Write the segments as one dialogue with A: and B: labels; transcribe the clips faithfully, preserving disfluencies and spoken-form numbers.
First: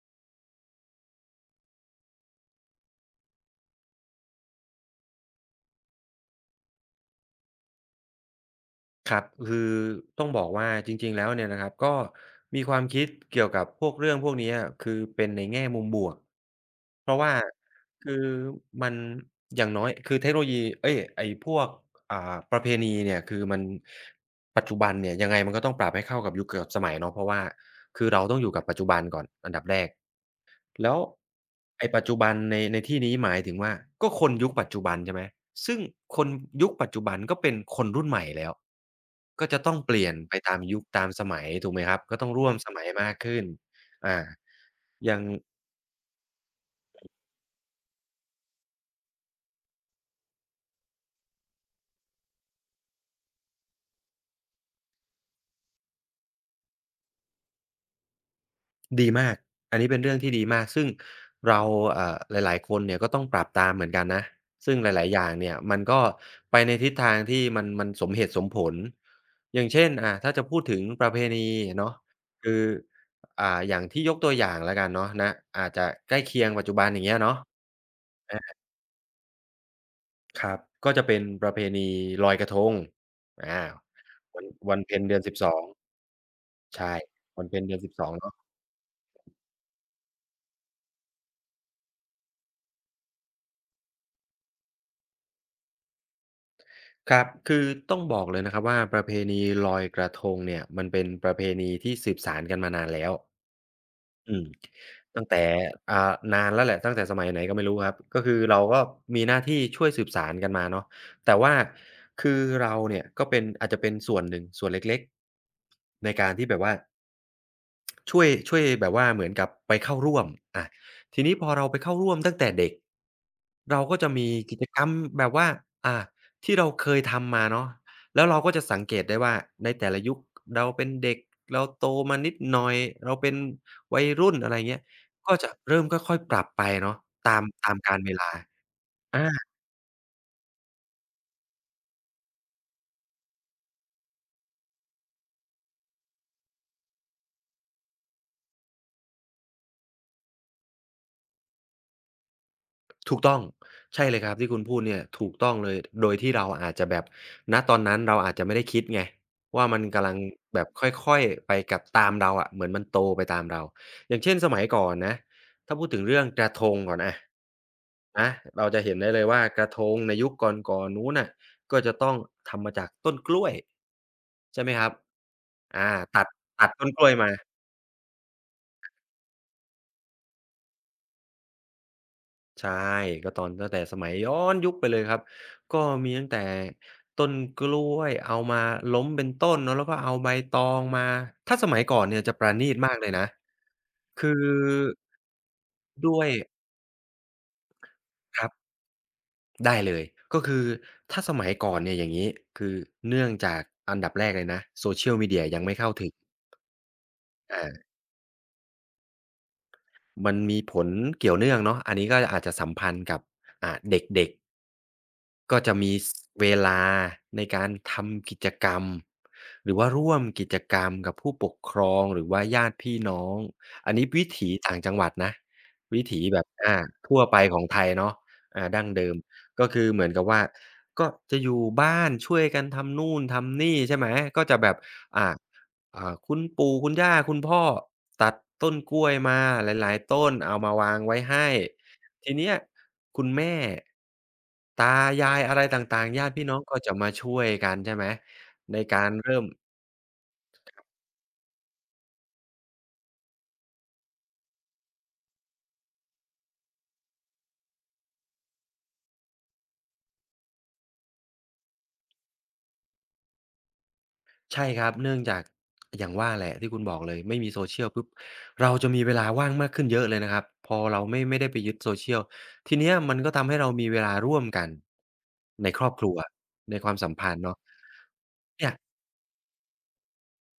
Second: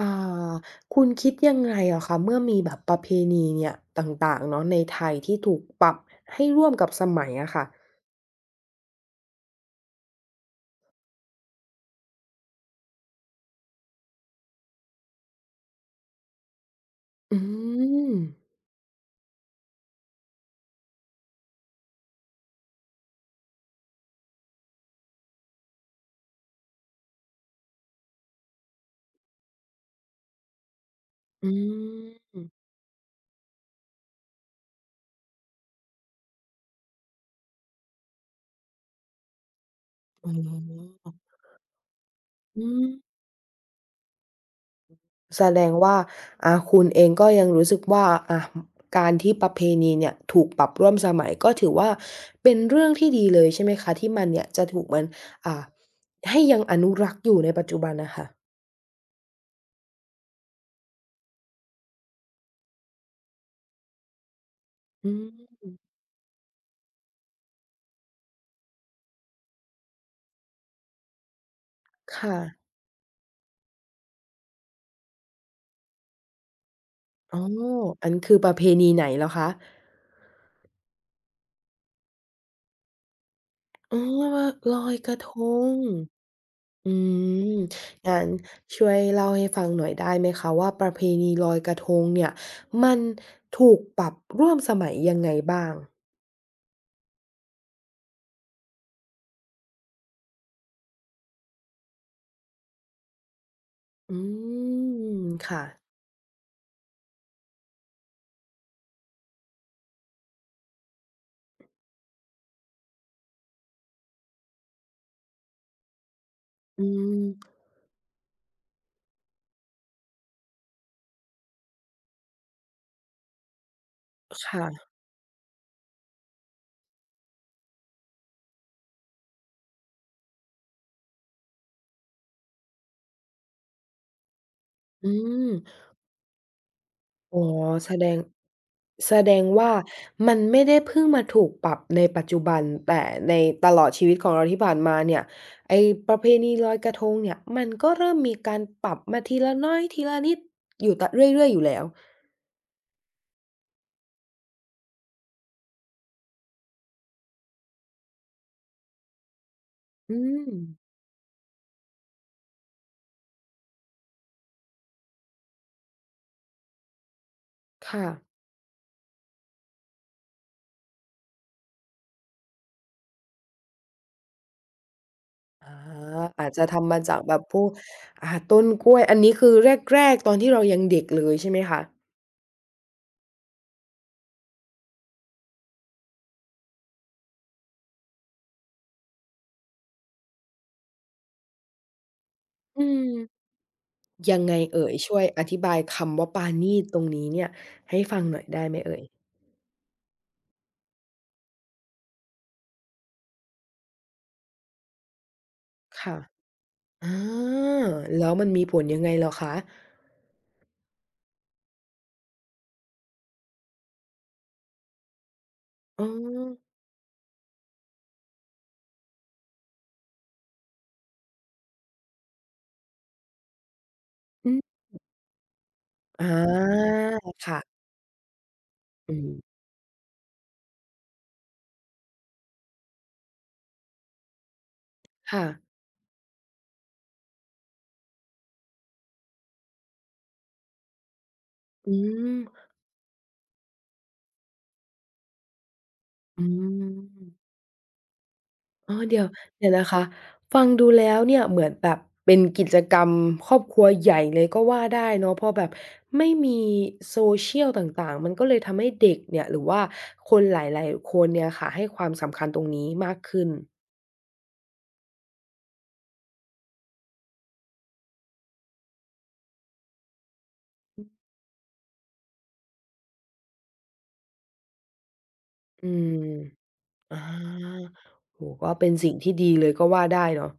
A: อ่าคุณคิดยังไงอะคะเมื่อมีแบบประเพณีเนี่ยต่างๆเนาะในไทยที่ถูกปรับให้ร่วมกับสมัยอะค่ะ
B: ครับคือต้องบอกว่าจริงๆแล้วเนี่ยนะครับก็มีความคิดเกี่ยวกับพวกเรื่องพวกเนี้ยคือเป็นในแง่มุมบวกเพราะว่า
A: อืม
B: คือมันอย่างน้อยคือเทคโนโลยีเอ๊ยไอ้พวกอ่าประเพณีเนี่ยคือมันปัจจุบันเนี่ยยังไงมันก็ต้องปรับให้เข้ากับยุคกับสมัยเนาะเพราะว่าคือเราต้องอยู่กับปัจจุบันก่อนอันดับแรก แล้ว
A: อื
B: ไอ้ปัจจุบัน
A: ม
B: ในในที่นี้หมายถึงว่าก็คนยุคปัจจุบันใช่ไหมซึ่งคนยุคปัจจุบันก็เป็นคนรุ่นใหม่แล้วก็จะต้องเปลี่ยน
A: อ
B: ไปตามยุคตา
A: ๋
B: มส
A: อ
B: มัยถูกไหมครับก็ต้องร่วม
A: อื
B: ส
A: ม
B: มัยมากขึ้นอาอย่าง
A: แสดงว่าอ่าคุณเองก็ยังรู้สึกว่าอ่าการที่ประเพณีเนี่ยถูกปรับร่วมสมัยก็ถือว่าเป็นเรื่องที่ดีเลยใช่ไหมคะที่มันเนี่ยจะถูกมันอ่าให้ยังอนุรักษ์อยู่ในปัจจุบันน่ะค่ะ
B: ดีมาก อันนี้เป็นเรื่องที่ดีมากซึ่งเราเอ่อหลายๆคนเนี่ยก็ต้องปรับตามเหมือนกันนะซึ่งหลา
A: อื
B: ยๆอย่าง
A: ม
B: เนี่ยมันก็ไปในทิศทางที่มันมันสมเหตุสมผลอย่างเช่นอ่าถ้าจะพูดถึงประเพณีเนาะ
A: ค่ะ
B: คืออ่าอย่างที่ยกตัวอย่างแล้วกันเนาะณอาจจะใกล้เคียงปัจจุบันอย่างเงี้ยเนาะ
A: อ๋ออันคือประ
B: อา
A: เพณีไหนเหรอคะ
B: ครับก็จะเป็นประเพณีลอยกระทงอา
A: อ๋อ
B: วัน
A: ว่าล
B: วัน
A: อย
B: เพ็ญ
A: ก
B: เดื
A: ระ
B: อน
A: ท
B: สิบสอง
A: ง อื
B: ใช่วัน
A: ม
B: เพ็ญเดือนสิบสอง
A: งั้น
B: เนาะ
A: ช่วยเล่าให้ฟังหน่อยได้ไหมคะว่าประเพณีลอยกระทงเนี่ยมันถูกปรับร่วมสมัยยังไงบ้าง
B: ครับคือต้องบอกเลยนะครับว่าประเพณีลอยกระทงเนี่ยมันเป็นประเพณีที่สืบสานกันมานานแล้ว
A: อื
B: อืม
A: ม
B: ตั้งแต่
A: ค่ะ
B: อ่านานแล้วแหละตั้งแต่สมัยไหนก็ไม่รู้ครับก็คือเราก็มีหน้าที่ช่วยสืบสานกันมาเนาะแต่ว่าคือเราเนี่ยก็เป็นอาจจะเป็นส่วนหนึ่งส่วนเล็กๆในการที่แบบว่า
A: อืม
B: ช่วยช่วยแบบว่าเหมือนกับไปเข้าร่วมอาทีนี้พอเราไปเข้าร่วมตั้งแต่เด็กเราก็จะมีกิจกรร
A: ค่ะ
B: มแบบว่าอาที่เราเคยทำมาเนาะแล้วเราก็จะสังเกตได้ว่าในแต่ละยุคเราเป็นเด็กเราโตมานิดหน่อยเราเป็นวัยรุ่นอะไรเงี้ย
A: อื
B: ก็
A: ม
B: จะเริ่มค่อยๆปรับไปเนาะ
A: อ๋
B: ตา
A: อ
B: มตาม
A: แส
B: กาล
A: ด
B: เว
A: ง
B: ลา
A: แส
B: อา
A: ดงว่ามันไม่ได้เพิ่งมาถูกปรับในปัจจุบันแต่ในตลอดชีวิตของเราที่ผ่านมาเนี่ยไอ้ประเพณีลอยกระทงเนี่ยมันก็เริ่มมีการปรับมาทีละน้อยทีละนิดอยู่ตะเรื่อยๆอยู่แล้ว
B: ถูกต้องใช่เลยครับที่คุณพูดเนี่ยถูกต้องเลยโดยที่เราอาจจะแบบณตอนนั้นเราอาจจะไม่ได้คิดไงว่ามันกำลั
A: อื
B: ง
A: ม
B: แบบค่อยๆไปกับตามเราอะเหมือนมันโตไปตามเราอย่างเช่นสมัยก่อนนะถ้าพูดถึงเรื่องกระทงก่อนอะ
A: ค่ะ
B: นะเราจะเห็นได้เลยว่ากระทงในยุคก่อนๆนู้นน่ะก็จะต้องทำมาจากต้นกล้วยใช่ไหมครับ
A: อ
B: อาตั
A: า
B: ด
A: อาจ
B: ตั
A: จะ
B: ดต้น
A: ทำมา
B: กล้วย
A: จาก
B: มา
A: แบบพวกอ่าต้นกล้วยอันนี้คือแรกๆตอนที่เรายังเด็กเลยใช่ไหมคะ
B: ใช่ก็ตอนตั้งแต่สมัยย้อนยุคไปเลยครับก็มีตั้งแต่ต้นกล้วยเอามาล้มเป็นต้นเนาะแล้วก็เอาใบตองมาถ้าสมัยก่อนเนี่ยจะประณีต
A: อื
B: มากเลยนะ
A: ม
B: คือ
A: ยังไงเอ่ยช่วยอธิบายคำ
B: ด้ว
A: ว่า
B: ย
A: ปราณีตตรงนี้เนี่ยให้ฟังหน่
B: ค
A: อย
B: รั
A: ได้
B: บ
A: ไหมเอ่ย
B: ได้เลยก็คือถ้าสมัยก่อนเนี่ยอย่างงี้คือเนื่องจากอันดับแรกเลยนะ Social Media ยังไม่เข้าถึง
A: ค่ะ อา
B: อา
A: แล้วมันมีผลยังไงเหรอคะ
B: มันมีผลเกี่ยวเนื่องเนาะอันนี้ก็อาจจะสัมพันธ์กับอ่าเด็กๆ ก็จะมี
A: อ๋อ
B: สเวลาในการทำกิจกรรมหรือว่าร่วมกิจกรรมกับผู้ปกครองหรือว่าญาติพี่น้องอันนี้วิถี
A: อืม
B: ต่างจังหวัดนะวิถี
A: อ
B: แบบอา
A: า
B: ทั่วไปของไท
A: ค่ะ
B: ยเนาะอาดั้งเดิ
A: อื
B: ม
A: ม
B: ก็คือเหมือนกับว่าก็จะอยู่บ้านช่วยกันทำนู่นทำนี่ใช่ไหมก็จะแบบอ่า
A: ค่ะ
B: อ่าคุณปู่คุณย่าคุณพ่อตัดต้นกล้วยมาหลายๆต้นเอามาวางไว้ให้
A: อื
B: ที
A: ม
B: เนี้ยคุณแม่ตายายอะไรต่างๆญาติ
A: อื
B: พี่น้องก็จะมาช่วย
A: ม
B: กันใช่ไหมใน
A: อ้อ
B: การ
A: เดี๋ยว
B: เริ่ม
A: เดี๋ยวนะคะฟังดูแล้วเนี่ยเหมือนแบบเป็นกิจกรรมครอบครัวใหญ่เลยก็ว่าได้เนาะเพราะแบบไม่มี Social ต่างๆมันก็เลยทำให้เด็กเนี่ยหรือว่าคนหลายๆคนเนี่ยค่ะให้ความสำคัญตรงนี้มากขึ้น
B: ใช่ครับเนื่องจากอย่างว่าแหละที่คุณบอกเลยไม่มี social ปุ๊บเราจะมีเวลาว่างมากขึ้นเยอะเลยนะครับพอเราไม่ไม่ได้ไปยึด social ทีเนี้ยมันก็ทำให้เรามีเวลาร่วมกันในคร
A: อื
B: อบครั
A: ม
B: วในความสั
A: อ
B: มพันธ์เนาะ
A: าโอ้โฮ
B: เนี่
A: ก็
B: ย
A: เป็นสิ่งที่ดีเลยก็ว่าได้เนาะ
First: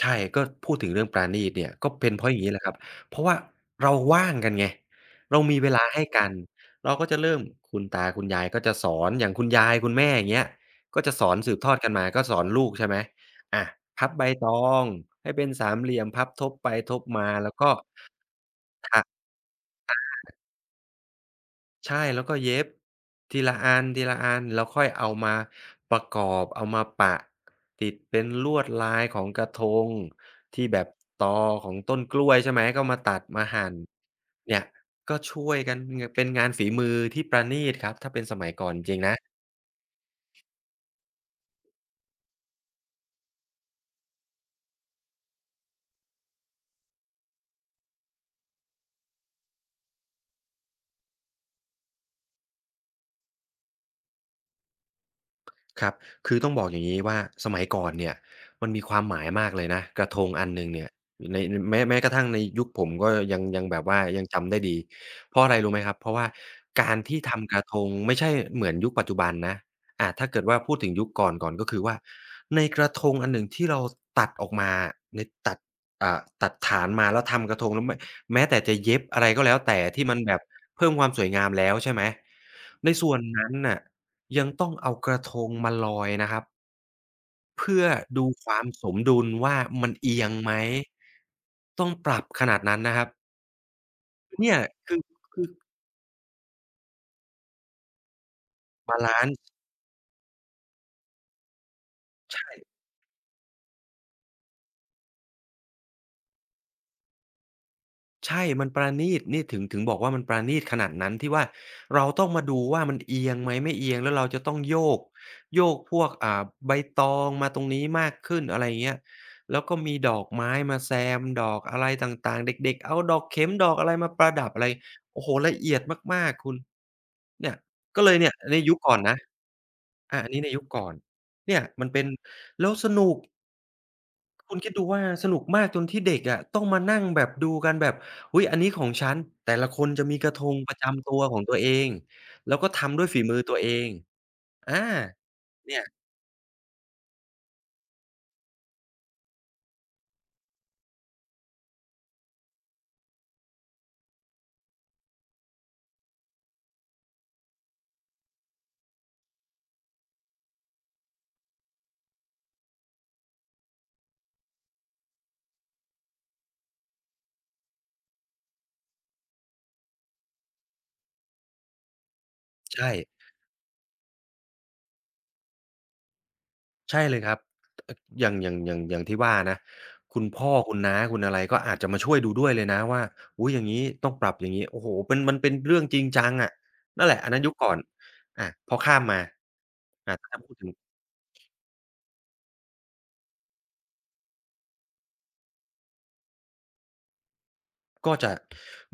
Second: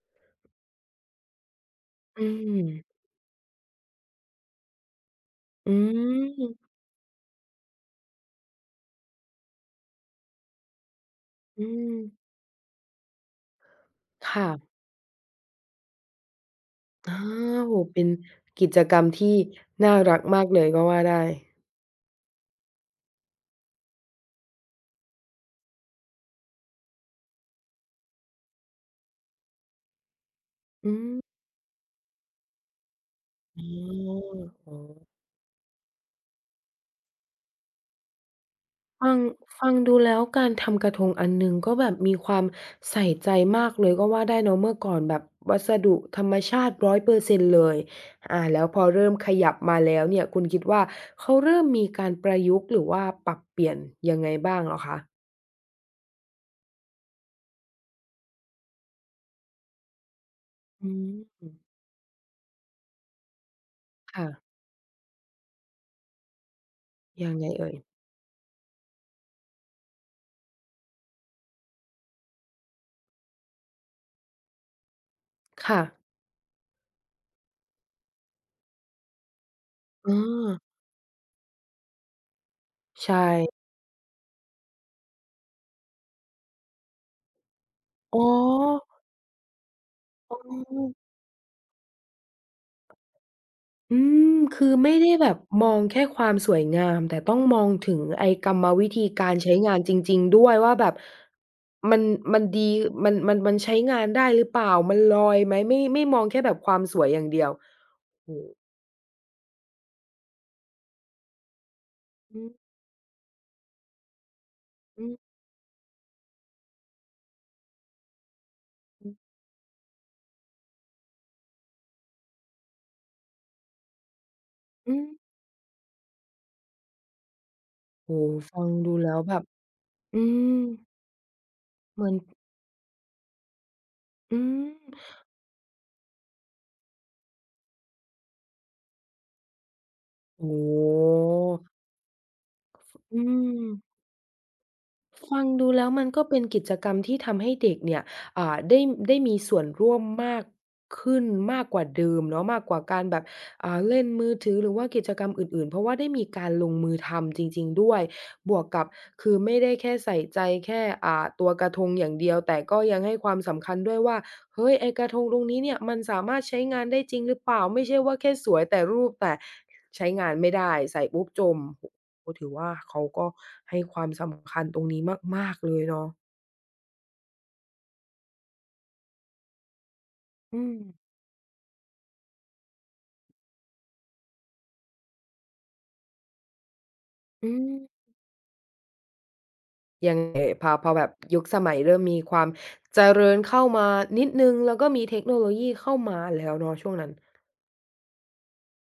B: ใช่ก็พูดถึงเรื่องปราณีตเนี่ยก็เป็นเพ
A: อื
B: ราะอย่างงี้แหละ
A: ม
B: ครับเพราะว่าเราว่างกันไงเรามีเว
A: อื
B: ลาให้กัน
A: ม
B: เราก็จะเริ่มคุณตาคุณยายก็จะสอนอย่างคุณยายคุณแม่อย่างเงี้ยก็จะสอนสืบ
A: อื
B: ทอดกัน
A: ม
B: มาก็สอนลูกใช่ไหมอาพับใบต
A: ค่ะ
B: องให้เป็นสามเหลี่ยมพับทบไปทบ
A: อา
B: มาแล้วก็
A: โอ้โฮเป็นกิจกร
B: ทา
A: รมที่น่ารักมากเลยก็ว่าได้
B: ใช่แล้วก็เย็บทีละอันทีละอันแล้วค่อยเอามาประกอบเอามาปะติดเป็นลวดลายของกระทงที่แบบ
A: อื
B: ต
A: ม
B: อของต้นกล้วยใช่ไหมก็มาตัดมา
A: อ๋
B: หั่น
A: อ
B: เนี่ย
A: อ๋อ
B: ก็ช่วยกันงเป็นงานฝีมือที่ประณีตครับถ้าเป็นสมัยก่อนจริงๆ
A: ฟั
B: นะ
A: งฟังดูแล้วการทำกระทงอันหนึ่งก็แบบมีความใส่ใจมากเลยก็ว่าได้เนาะเมื่อก่อนแบบวัสดุธรรมชาติหนึ่งร้อยเปอร์เซ็นต์เลยอาแล้วพอเริ่มขยับมาแล้วเนี่ยคุณคิดว่าเขาเริ่มมีการประยุกต์หรือว่าปรับเปลี่ยนยังไงบ้างเหรอคะ
B: ครับคือต้องบอกอย่างนี้ว่าสมัยก่อนเนี่ยมันมีความหมายมากเลยนะกระทงอันหนึ่งเนี่ย
A: อื
B: ใน
A: ม
B: แม้แม้กระทั่งในยุคผมก็ยังยังแบบว่ายั
A: ค่ะ
B: งจำได้ดีเพราะอะไรรู้ไหมครับเพราะว่าการที่
A: ยังไง
B: ทำกระ
A: เอ่ย
B: ทงไม่ใช่เหมือนยุคปัจจุบันนะอาถ้าเกิดว่าพูดถึงยุคก่อนก่อนก็คือว่าในกระทงอันหนึ่งที่เราตัดออกมาในตัด
A: ค่ะ
B: อ่าตัดฐานมาแล้วทำกระทงแล้วแม้แม้แต่จะเย็บอะไรก็แล้วแต่ที่
A: อ๋อ
B: มันแบบเพิ่มความสวยงามแล้วใช่ไหมในส่วน
A: ใช่
B: นั้นน่ะ ยังต้องเอากระทงมาลอยนะครับเพื่อ
A: อ๋
B: ดู
A: อ
B: ความสมดุลว่ามันเอียง
A: อ๋
B: ไหม
A: อ
B: ต้องปรับขนาดนั้นนะครับ
A: อืม
B: เนี่ย
A: คือไม่
B: คือ
A: ได้แบบ
B: คือ
A: มองแค่ความสวยงามแต่ต้องมองถึงไอ้กรรมวิ
B: บา
A: ธี
B: ลั
A: กา
B: น
A: ร
B: ซ์
A: ใช้งานจริงๆด้วยว่าแบบมัน
B: ใช
A: มันดี
B: ่
A: มันมันมันใช้งานได้หรือเปล่ามันลอยไหมไม่ไม่มองแค่แบบความสวยอย่างเดียวโอ้
B: ใช่
A: โฮ
B: มันประณีตนี่ถึงถึงบอกว่ามันประณีตขนาดนั้นที่ว่าเราต้อง
A: อื
B: มา
A: ม
B: ดูว่ามันเอียงไหมไม่เอียงแล้วเราจะต้องโยก
A: อืม
B: โยกพวกอ่าใบตองมาตรงนี้มากขึ้นอะไรอย่างเงี้ย
A: อืม
B: แล้วก็มีดอกไม้มาแซมดอกอะไรต่างๆเด็กๆเอาดอกเข็มดอกอะไรมาประดับอะไร
A: อืม
B: โอ้โฮละเอียดมากๆคุณ เนี่ยก็เลย
A: โอ้
B: เนี่ย
A: โฮ
B: ใน
A: ฟัง
B: ยุคก่
A: ดู
B: อน
A: แล้
B: นะ
A: วแบบอื
B: อาอันนี้ใน
A: ม
B: ยุคก่อนเนี่ยมัน
A: เห
B: เป็น
A: มือน
B: แล้วสนุก
A: อื
B: คุณ
A: ม
B: คิดดูว่าสนุกมากจนที่เด็กอะต้องมานั่งแบบดูกันแบบอุ๊ยอันนี้ของฉันแต่ละคนจะมีกระท
A: โอ้
B: งประจำตัวของตัว
A: โฮ
B: เองแล้วก็ทำด้วย
A: อื
B: ฝีมือตัวเอง
A: ม
B: อา
A: ฟังดู
B: เนี่ย
A: แล้วมันก็เป็นกิจกรรมที่ทำให้เด็กเนี่ยอ่าได้ได้มีส่วนร่วมมากขึ้นมากกว่าเดิมเนาะมากกว่าการแบบอ่าเล่นมือถือหรือว่ากิจกรรมอื่นๆเพราะว่าได้มีการลงมือทำจริงๆด้วย บวกกับ คือไม่ได้แค่ใส่ใจแค่อ่าตัวกระทงอย่างเดียว แต่ก็ยังให้ความสำคัญด้วยว่าเฮ้ยไอ้กระทงตรงนี้เนี่ยมันสามารถใช้งานได้จริงหรือเปล่าไม่ใช่ว่าแค่สวยแต่รูปแต่ใช้งานไม่ได้ใส่ปุ๊บจม ก็ถือว่า
B: ใช่
A: เขาก็ให้ความสำคัญตรงนี้มากๆเลยเนาะ
B: ใช่เลยครับออย่างอย่างอย่างอย่างที่ว่านะคุณพ่อ
A: อืม
B: คุณน้าคุณอะไรก็อาจจะมาช่วยดูด้วยเลยนะว่าอุ๊ยอย่างงี้ต้องปรับอย่างงี้โอ้โฮเป็นมันเป็นเรื่องจริงจังอะนั่นแหละอันนั้น
A: อื
B: ยุคก่
A: ม
B: อนอาพอข้ามมาอา
A: ยัง
B: ถ้า
A: ไง
B: จะพูด
A: พ
B: ถึ
A: อ
B: ง
A: พอแบบยุคสมัยเริ่มมีความเจริญเข้ามานิดหนึ่งแล้วก็มีเทคโนโลยีเข้ามาแล้วเนาะช่วงนั้น
B: ก็จะ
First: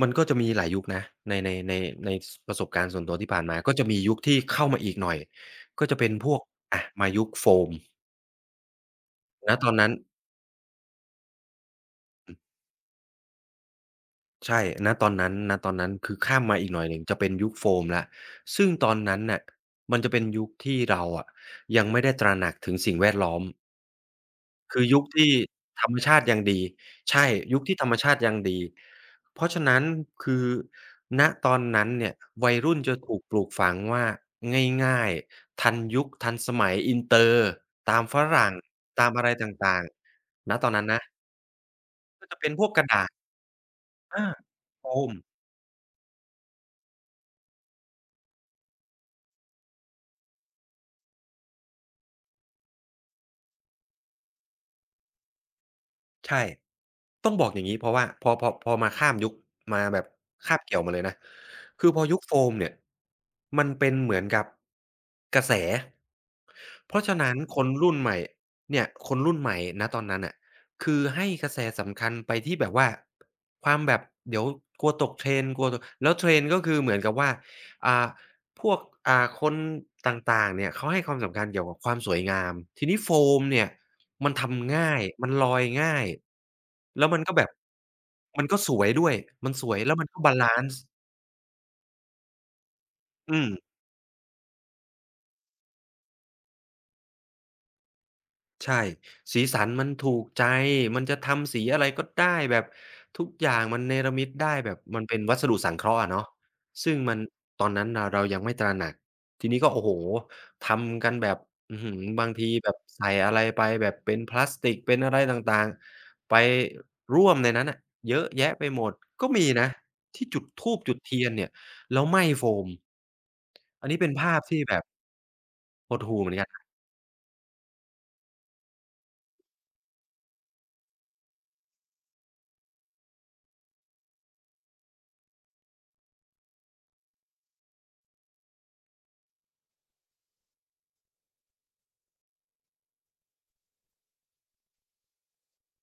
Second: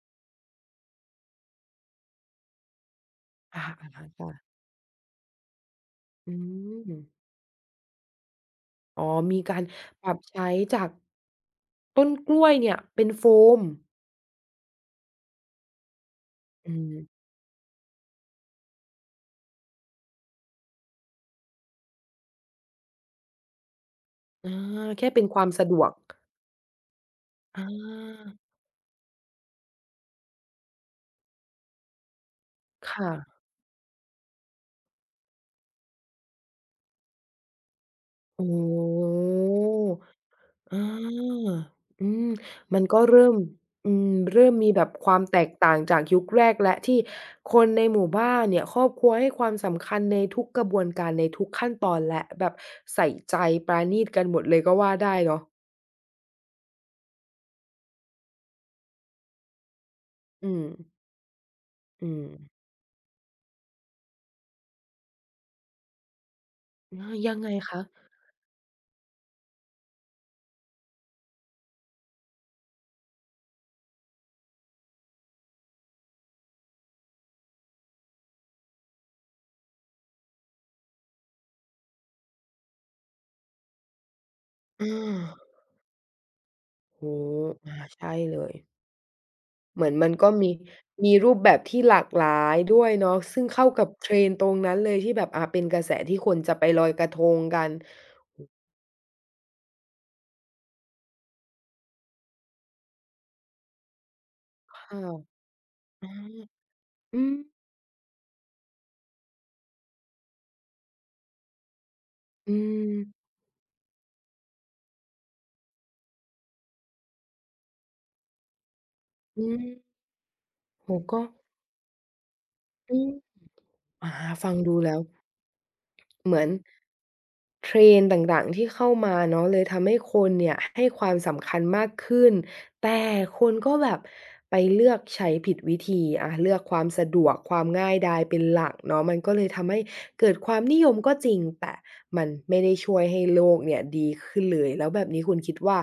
B: มันก็จะมีหลายยุคนะในในในในสประสบการณ์ส่วนตัวที่ผ่านมา
A: อา
B: ก็
A: ๆ
B: จะมียุค
A: ค่ะ
B: ที่เข้ามาอีกหน่อยก็จะเป็นพ
A: อื
B: วกอา
A: ม
B: มายุคโฟม
A: อ๋อมี
B: ณ
A: การ
B: ตอนนั้น
A: ปรับใช้จากต้นกล้วยเนี่ยเป็นโฟม
B: ใช่ณตอนนั้นณตอนนั้นคือข้ามมาอีก
A: อื
B: หน่อยห
A: ม
B: นึ่งจะเป็นยุคโฟมแล้วซึ่งตอนนั้นน่ะมันจะเป็นยุคที่เราอะยังไม่ได้ตระหนักถึงสิ่งแวดล้อมคือ
A: อา
B: ยุค
A: แค่เป็น
B: ที่
A: ความสะดว
B: ธร
A: ก
B: รมชาติยังดีใช่ยุคที่ธรรมชาติ
A: อา
B: ยังดี เพราะฉะนั้นคือณตอนนั้นเนี่ยวัยรุ่น
A: ค
B: จะถูกป
A: ่ะ
B: ลูกฝังว่า ง่ายๆทันยุคทันสมัยอินเตอร์ ตามฝ
A: โอ้
B: รั่
A: โ
B: งตามอะไรต่างๆณตอ
A: ฮ
B: น
A: อ
B: นั้นนะ
A: าอื
B: ก็
A: ม
B: จะเป็นพวก
A: มั
B: ก
A: น
B: ระ
A: ก็
B: ดาษ
A: เริ่มอืม
B: อา
A: เริ่มมีแบ
B: โฟ
A: บค
B: ม
A: วามแตกต่างจากยุคแรกแล้วที่คนในหมู่บ้านเนี่ยครอบครัวให้ความสำคัญในทุกกระบวนการในทุกขั้นตอนแล้วแบบใส่ใจปราณีตกันหมดเลยก็ว่าได้เนาะ
B: ใช่ต้องบอกอย่างงี้เพราะว่าพอพอพอมาข้ามยุคมาแบบ
A: อื
B: คาบ
A: ม
B: เกี่ยวมาเลยนะคือพอ
A: อื
B: ยุค
A: ม
B: โฟมเนี่ยมันเป็นเหมือนกับกระแสเพราะ
A: อา
B: ฉะ
A: ยั
B: นั้น
A: งไง
B: คน
A: คะ
B: รุ่นใหม่เนี่ยคนรุ่นใหม่ณตอนนั้นน่ะคือให้กระแสสำคัญไปที่แบบว่าความแบบเดี๋ยวกลัวตก trend กลัวตกแล้ว trend ก็คือเหมือนกับว่าอ่าพวกอ่าคนต่างๆเนี่ยเขาให้ความสำคัญเกี่ยวกับความสวยงามทีนี้โฟมเนี่ย มันทำ
A: อ
B: ง่าย มันล
A: า
B: อยง่าย
A: โอ้โฮ
B: แล้วมันก็แบบ
A: อาใช่เล
B: มัน
A: ย
B: ก็สวยด้วย มันสวย
A: เหมือ
B: แล้
A: น
B: วมั
A: มั
B: น
A: น
B: ก็
A: ก็
B: บาลั
A: มี
B: นซ์
A: มีรูปแบบที่หลากหลายด้วยเนาะ
B: อื
A: ซึ่ง
B: ม
A: เข้ากับ Trend ตรงนั้นเลยที่แบบอ่าเป็นกระแสที่คนจะไปลอยกระทงกัน
B: ใช่สีสันมันถูกใจมันจะทำสีอะไรก็ได้แบบทุกอย่างมันเนรมิตได้แบบ
A: ค่ะ
B: มันเป็นวัสดุสังเคราะห์
A: อา
B: อะเนาะซึ่งมัน
A: อืม
B: ตอนนั้นน่ะเรายังไม่ตระหนักทีนี้ก็โอ้โฮทำกันแบบอื้อฮือบางที
A: อื
B: แบบ
A: ม
B: ใส่อะไรไปแบบเป็นพลาสติกเป็นอะไรต่างๆไปร่วมในนั้นน่ะเยอะแยะไปหมดก็
A: อื
B: มีนะ
A: ม
B: ที่จุดธูปจุ
A: โอ้
B: ด
A: โฮ
B: เที
A: ก็
B: ยนเนี่ยแล้วไหม้โฟม
A: อืม
B: อันนี้เป็
A: อา
B: นภาพ
A: ฟัง
B: ที่แบ
A: ดู
B: บ
A: แล้ว
B: หดหู่เหมื
A: เห
B: อน
A: มือ
B: กั
A: น
B: น
A: เทรนด์ต่างๆที่เข้ามาเนาะเลยทำให้คนเนี่ยให้ความสำคัญมากขึ้นแต่คนก็แบบไปเลือกใช้ผิดวิธีอาเลือกความสะดวกความง่ายดายเป็นหลักเนาะมันก็เลยทำให้เกิดความนิยมก็จริงแต่มันไม่ได้ช่วยให้โลกเนี่ยดีขึ้นเลยแล้วแบบนี้คุณคิดว่า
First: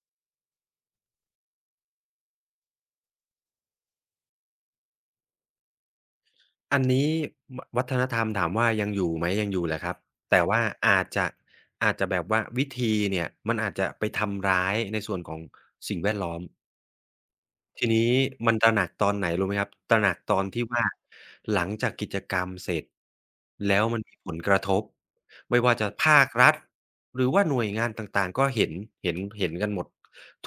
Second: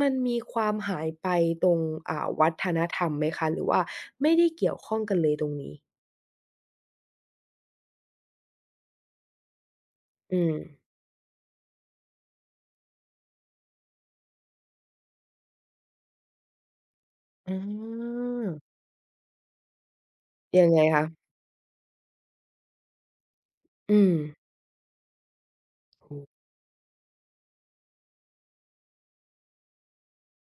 A: มันมีความหายไปตรงอ่าวัฒนธรรมไหมคะหรือว่าไม่ได้เกี่ยวข้องกันเลยตรงนี้
B: อันนี้ววัฒนธรรมถามว่ายังอยู่ไหมยังอยู่แหละครับ
A: อื
B: แต่
A: ม
B: ว่าอาจจะอาจจะแบบว่าวิธีเนี่ยมันอาจจะไปทำร้ายในส่วนของสิ่งแวดล้อม
A: อื
B: ทีนี้มันตระ
A: ม
B: หนักตอนไหนรู้ไหมครับตระหนักตอนที่
A: ยังไง
B: ว่า
A: คะ
B: หลังจากกิจกรรมเสร็จแล้วมั
A: อื
B: น
A: ม
B: มีผลกระทบไม่ว่าจะภาครัฐหรือว่าหน่วยงานต่างๆก็เห็นเห็นเห็นกันหมด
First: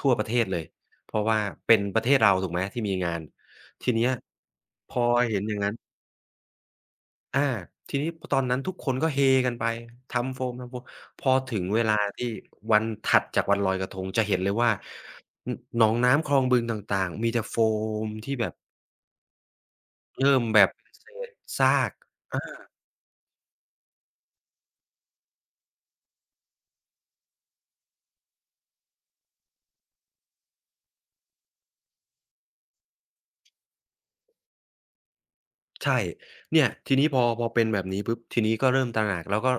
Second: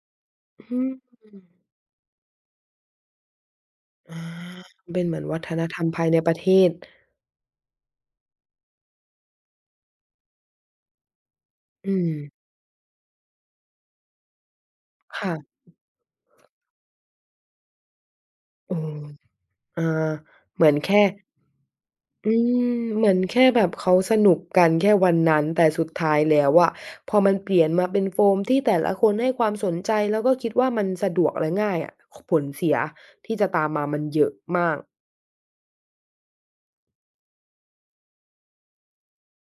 B: ทั่วประเทศเลย
A: อืม
B: เพราะว่าเป็นประเทศเราถูกไหมที่มีงานทีเนี้ย
A: อา
B: พ
A: เป็
B: อ
A: นเหมือนวั
B: เห็น
A: ฒ
B: อย่า
A: น
B: งงั้
A: ธ
B: น
A: รรมภายในประเทศ
B: อาทีนี้พอตอนนั้นทุกคนก็เฮกันไปทำโฟมทำโฟมพอถึงเว
A: อื
B: ลาที่
A: ม
B: วันถัดจากวันลอยกระทงจะเห็นเลยว่าน
A: ค่ะ
B: หนองน้ำคลองบึงต่างๆมีแต่โฟมที่แบบ
A: เอออา
B: เริ่มแบ
A: เหมื
B: บ
A: อน
B: เป็น
A: แค่
B: เศษซาก
A: อืมเหมือนแค่แบบเขาสนุกกันแค่วันนั้นแต่สุดท้ายแล้วอะพอมันเปลี่ยนมาเป็นโฟมที่แต่ละคนให้ความสนใจแล้วก็คิดว่ามันสะดวกและง่ายอะขผลเสียที่จะตามมามันเยอะมาก
B: ใช่เนี่ยทีนี้พอพอเป็นแบบนี้ปุ๊บทีนี้ก็เริ่มตระหนักแล้วก็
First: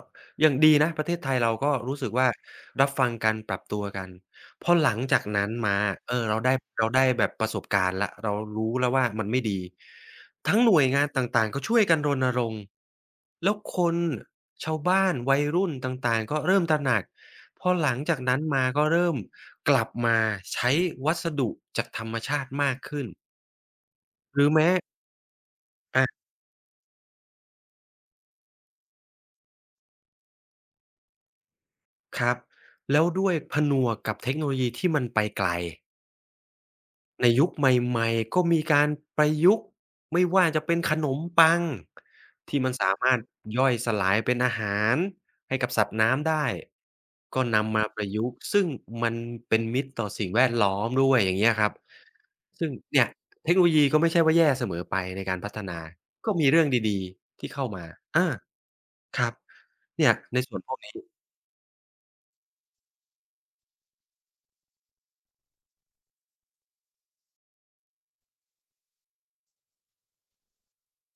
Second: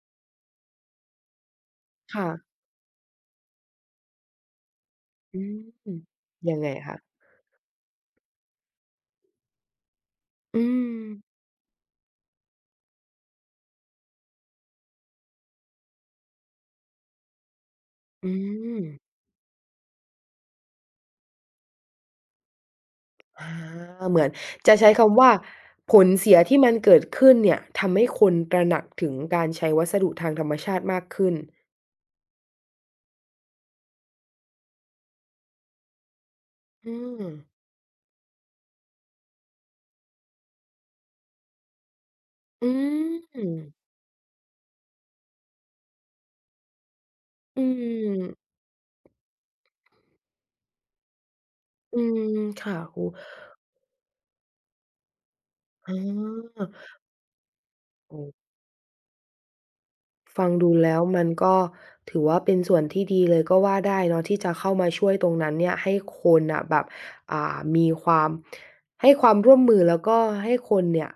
B: ยังดีนะประเทศไทยเราก็รู้สึก
A: ค่ะ
B: ว่ารับฟังกัน ปรับตัวกัน พอหลังจาก
A: อื
B: นั้นมา
A: ม
B: เออเรา
A: ยั
B: ได้
A: งไง
B: เรา
A: คะ
B: ได้แบบประสบการณ์แล้วเรารู้แล้วว่ามันไม่ดี ทั้
A: อื
B: งหน่วย
A: ม
B: งานต่างๆก็ช่วยกันรณรงค์แล้วคนชาวบ้านวัยรุ่นต่างๆก็เริ่มตระหนักพอหลังจาก
A: อื
B: นั้นมา
A: ม
B: ก็เริ่มกลับมาใช้วัสดุจากธรรมชาติมากขึ้น
A: อาเหมือน
B: หรือแม้
A: จะใช้คำว่าผล
B: อา
A: เสียที่มันเกิดขึ้นเนี่ยทำให้คนตระหนักถึงการใช้วัสดุทางธรรมชาติมากขึ้น
B: ครับแล้วด้วยผนวกกับเทคโนโลยีที่มันไปไกล
A: อื
B: ใน
A: ม
B: ยุคใหม่ๆก็มีการประยุกต์ไม่ว่าจะเป็นขนมปังที่
A: อื
B: มันสามา
A: ม
B: รถ
A: อื
B: ย่อยสลายเป็นอาหารให้กับสัตว์น้ำได้ก็นำมาประยุ
A: ม
B: กต์ซึ่งมันเป็นมิตรต่อสิ่งแวดล้อมด้วยอย่างเงี้ยครับ
A: อืม
B: ซึ่ง
A: ค่ะโอ้
B: เนี่ยเทคโนโลยีก็ไม่ใช่ว่าแย่เสมอไปในการพัฒนา
A: อ
B: ก็มีเรื่
A: า
B: องดีๆที่เข้ามา
A: โอ
B: อา
A: ้
B: ครับเนี่ยใน
A: ฟัง
B: ส่วนพ
A: ดู
B: วก
A: แล้
B: นี้
A: วมันก็ถือว่าเป็นส่วนที่ดีเลยก็ว่าได้เนาะที่จะเข้ามาช่วยตรงนั้นเนี่ยให้คนน่ะแบบอ่ามีความให้ความร่วมมือแล้วก็ให้คนเนี่ย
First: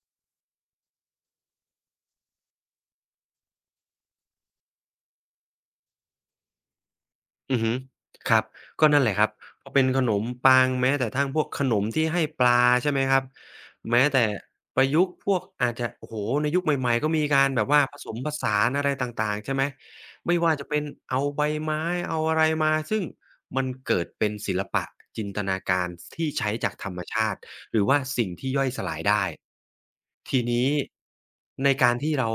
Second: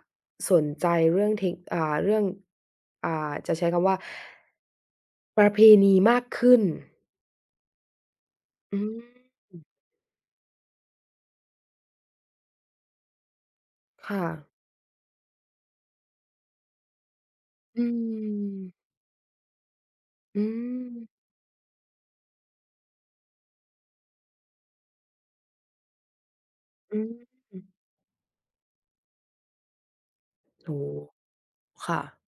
A: สนใจเรื่องเทคอ่าเรื่องอ่าจะใช้คำว่าประเพณีมากขึ้น
B: อือฮึครับ
A: อื
B: ก็นั่นแหละครั
A: ม
B: บพอเป็นขนมปังแม้แต่ทั่งพวกขนมที่ให้ปลาใช่ไหมครับแม้
A: ค่ะ
B: แต่ประยุกต์พวกอาจจะโอ้โฮในยุคใหม่ๆก็มีการแบบว่า
A: อื
B: ผสมผสานอะ
A: ม
B: ไรต่างๆใช่ไหมไม่
A: อื
B: ว่าจะเป็น
A: ม
B: เอาใบไม้เอาอะไรมาซึ่งมันเกิดเป็นศิลปะจินตนาการที่ใช้จากธรรม
A: อืม
B: ชาติหรือว่าสิ่งที่ย่อยสลายได้ทีนี้
A: โอ้โฮ
B: ในการ
A: ค่ะ
B: ที่เรา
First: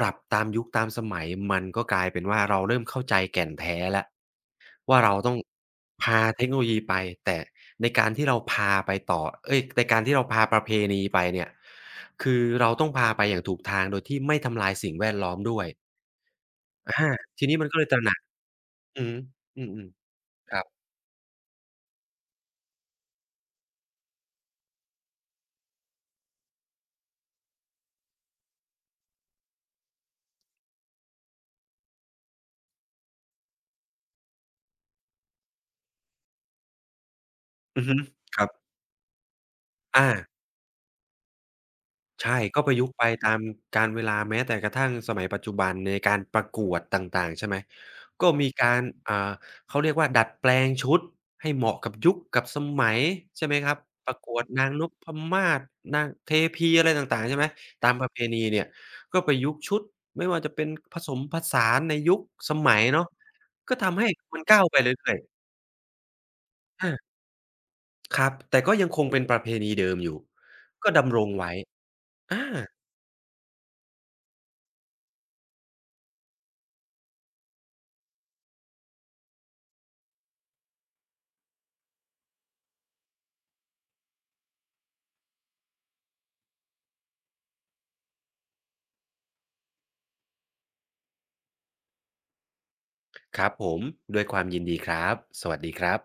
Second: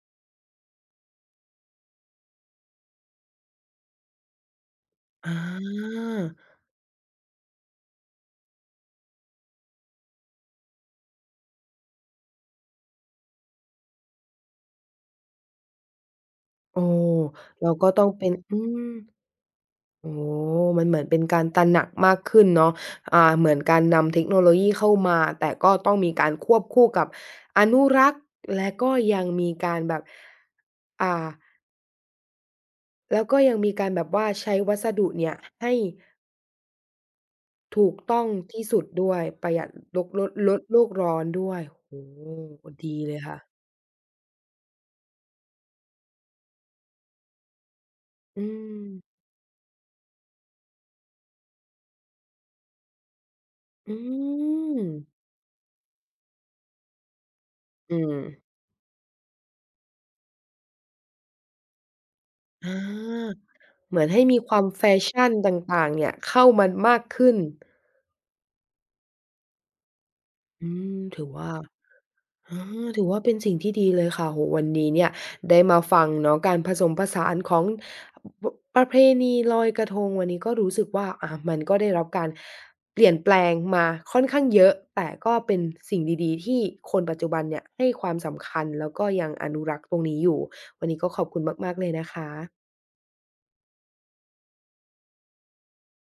B: ปรับตามยุคตามสมัยมันก็กลายเป็นว่าเราเริ่มเข้าใจแก่นแท้แล้ว ว่าเรา
A: อ
B: ต้อง
A: า
B: พาเทคโนโลยีไปแต่ในการที่เราพาไปต่อเอ้ยในการที่เราพาประเพณีไปเนี่ยคือเราต้องพาไปอย่างถูกทางโดยที่ไม่ทำลายสิ่งแวดล้อมด้วย
A: โอ้
B: อาทีนี้มัน
A: เรา
B: ก็เล
A: ก็
B: ยต
A: ต้
B: ระ
A: อง
B: หนัก
A: เป็นอืม
B: อือฮึอือ
A: โอ้
B: ๆครับ
A: มันเหมือนเป็นการตระหนักมากขึ้นเนาะอ่าเหมือนการนำเทคโนโลยีเข้ามาแต่ก็ต้องมีการควบคู่กับอนุรักษ์และก็ยังมีการแบบอ่าแล้วก็ยังมีการแบบว่าใช้วัสดุเนี่ยให้
B: อือ
A: ถูก
B: ฮึ
A: ต้อง
B: ครับ
A: ที่สุดด้วยประหยัดโลกล
B: อา
A: ดลดโลกร้อนด้วยโอ้โ
B: ใช่ก็
A: ฮ
B: ประยุก
A: ดี
B: ต์ไป
A: เลย
B: ตา
A: ค่ะ
B: มกาลเวลาแม้แต่กระทั่งสมัยปัจจุบันในการประกวดต่างๆใช่ไหมก็
A: อื
B: มีการ
A: ม
B: อ่าเขาเรียกว่าดัดแปลงชุดให้เหมาะกับยุคกับสมัยใช่ไหมครับ
A: อื
B: ประกวดนาง
A: ม
B: นพมาศนางเทพีอะไรต่างๆใช่ไหมตา
A: อื
B: มประ
A: ม
B: เพณีเนี่ยก็ประยุกต์ชุดไม่ว่าจะเป็นผสมผสานในยุคส
A: อา
B: มัยเนาะก็
A: เห
B: ทำ
A: มือ
B: ให้
A: นให้มี
B: มัน
A: ควา
B: ก้าว
A: ม
B: ไป
A: แฟ
B: เรื่อย
A: ชั่น
B: ๆ
A: ต่างๆเนี่ยเข้ามา
B: อา
A: มากขึ้น
B: ครับแต่ก็ยังคงเป็นประเพณีเดิมอยู่
A: อื
B: ก็
A: ม
B: ดำร
A: ถือ
B: ง
A: ว่า
B: ไว้อา
A: อาถือว่าเป็นสิ่งที่ดีเลยค่ะโอ้โฮวันนี้เนี่ยได้มาฟังเนาะการผสมผสานของปประเพณีลอยกระทงวันนี้ก็รู้สึกว่าอามันก็ได้รับการเปลี่ยนแปลงมาค่อนข้างเยอะแต่ก็เป็นสิ่งดีๆที่คนปัจจุบันเนี่ยให้ความสำคัญแล้วก็ยังอนุรักษ์ตรงนี้อยู่วันนี้ก็ขอบคุณมากๆเลยนะคะ
B: ครับผมด้วยความยินดีครับสวัสดีครับ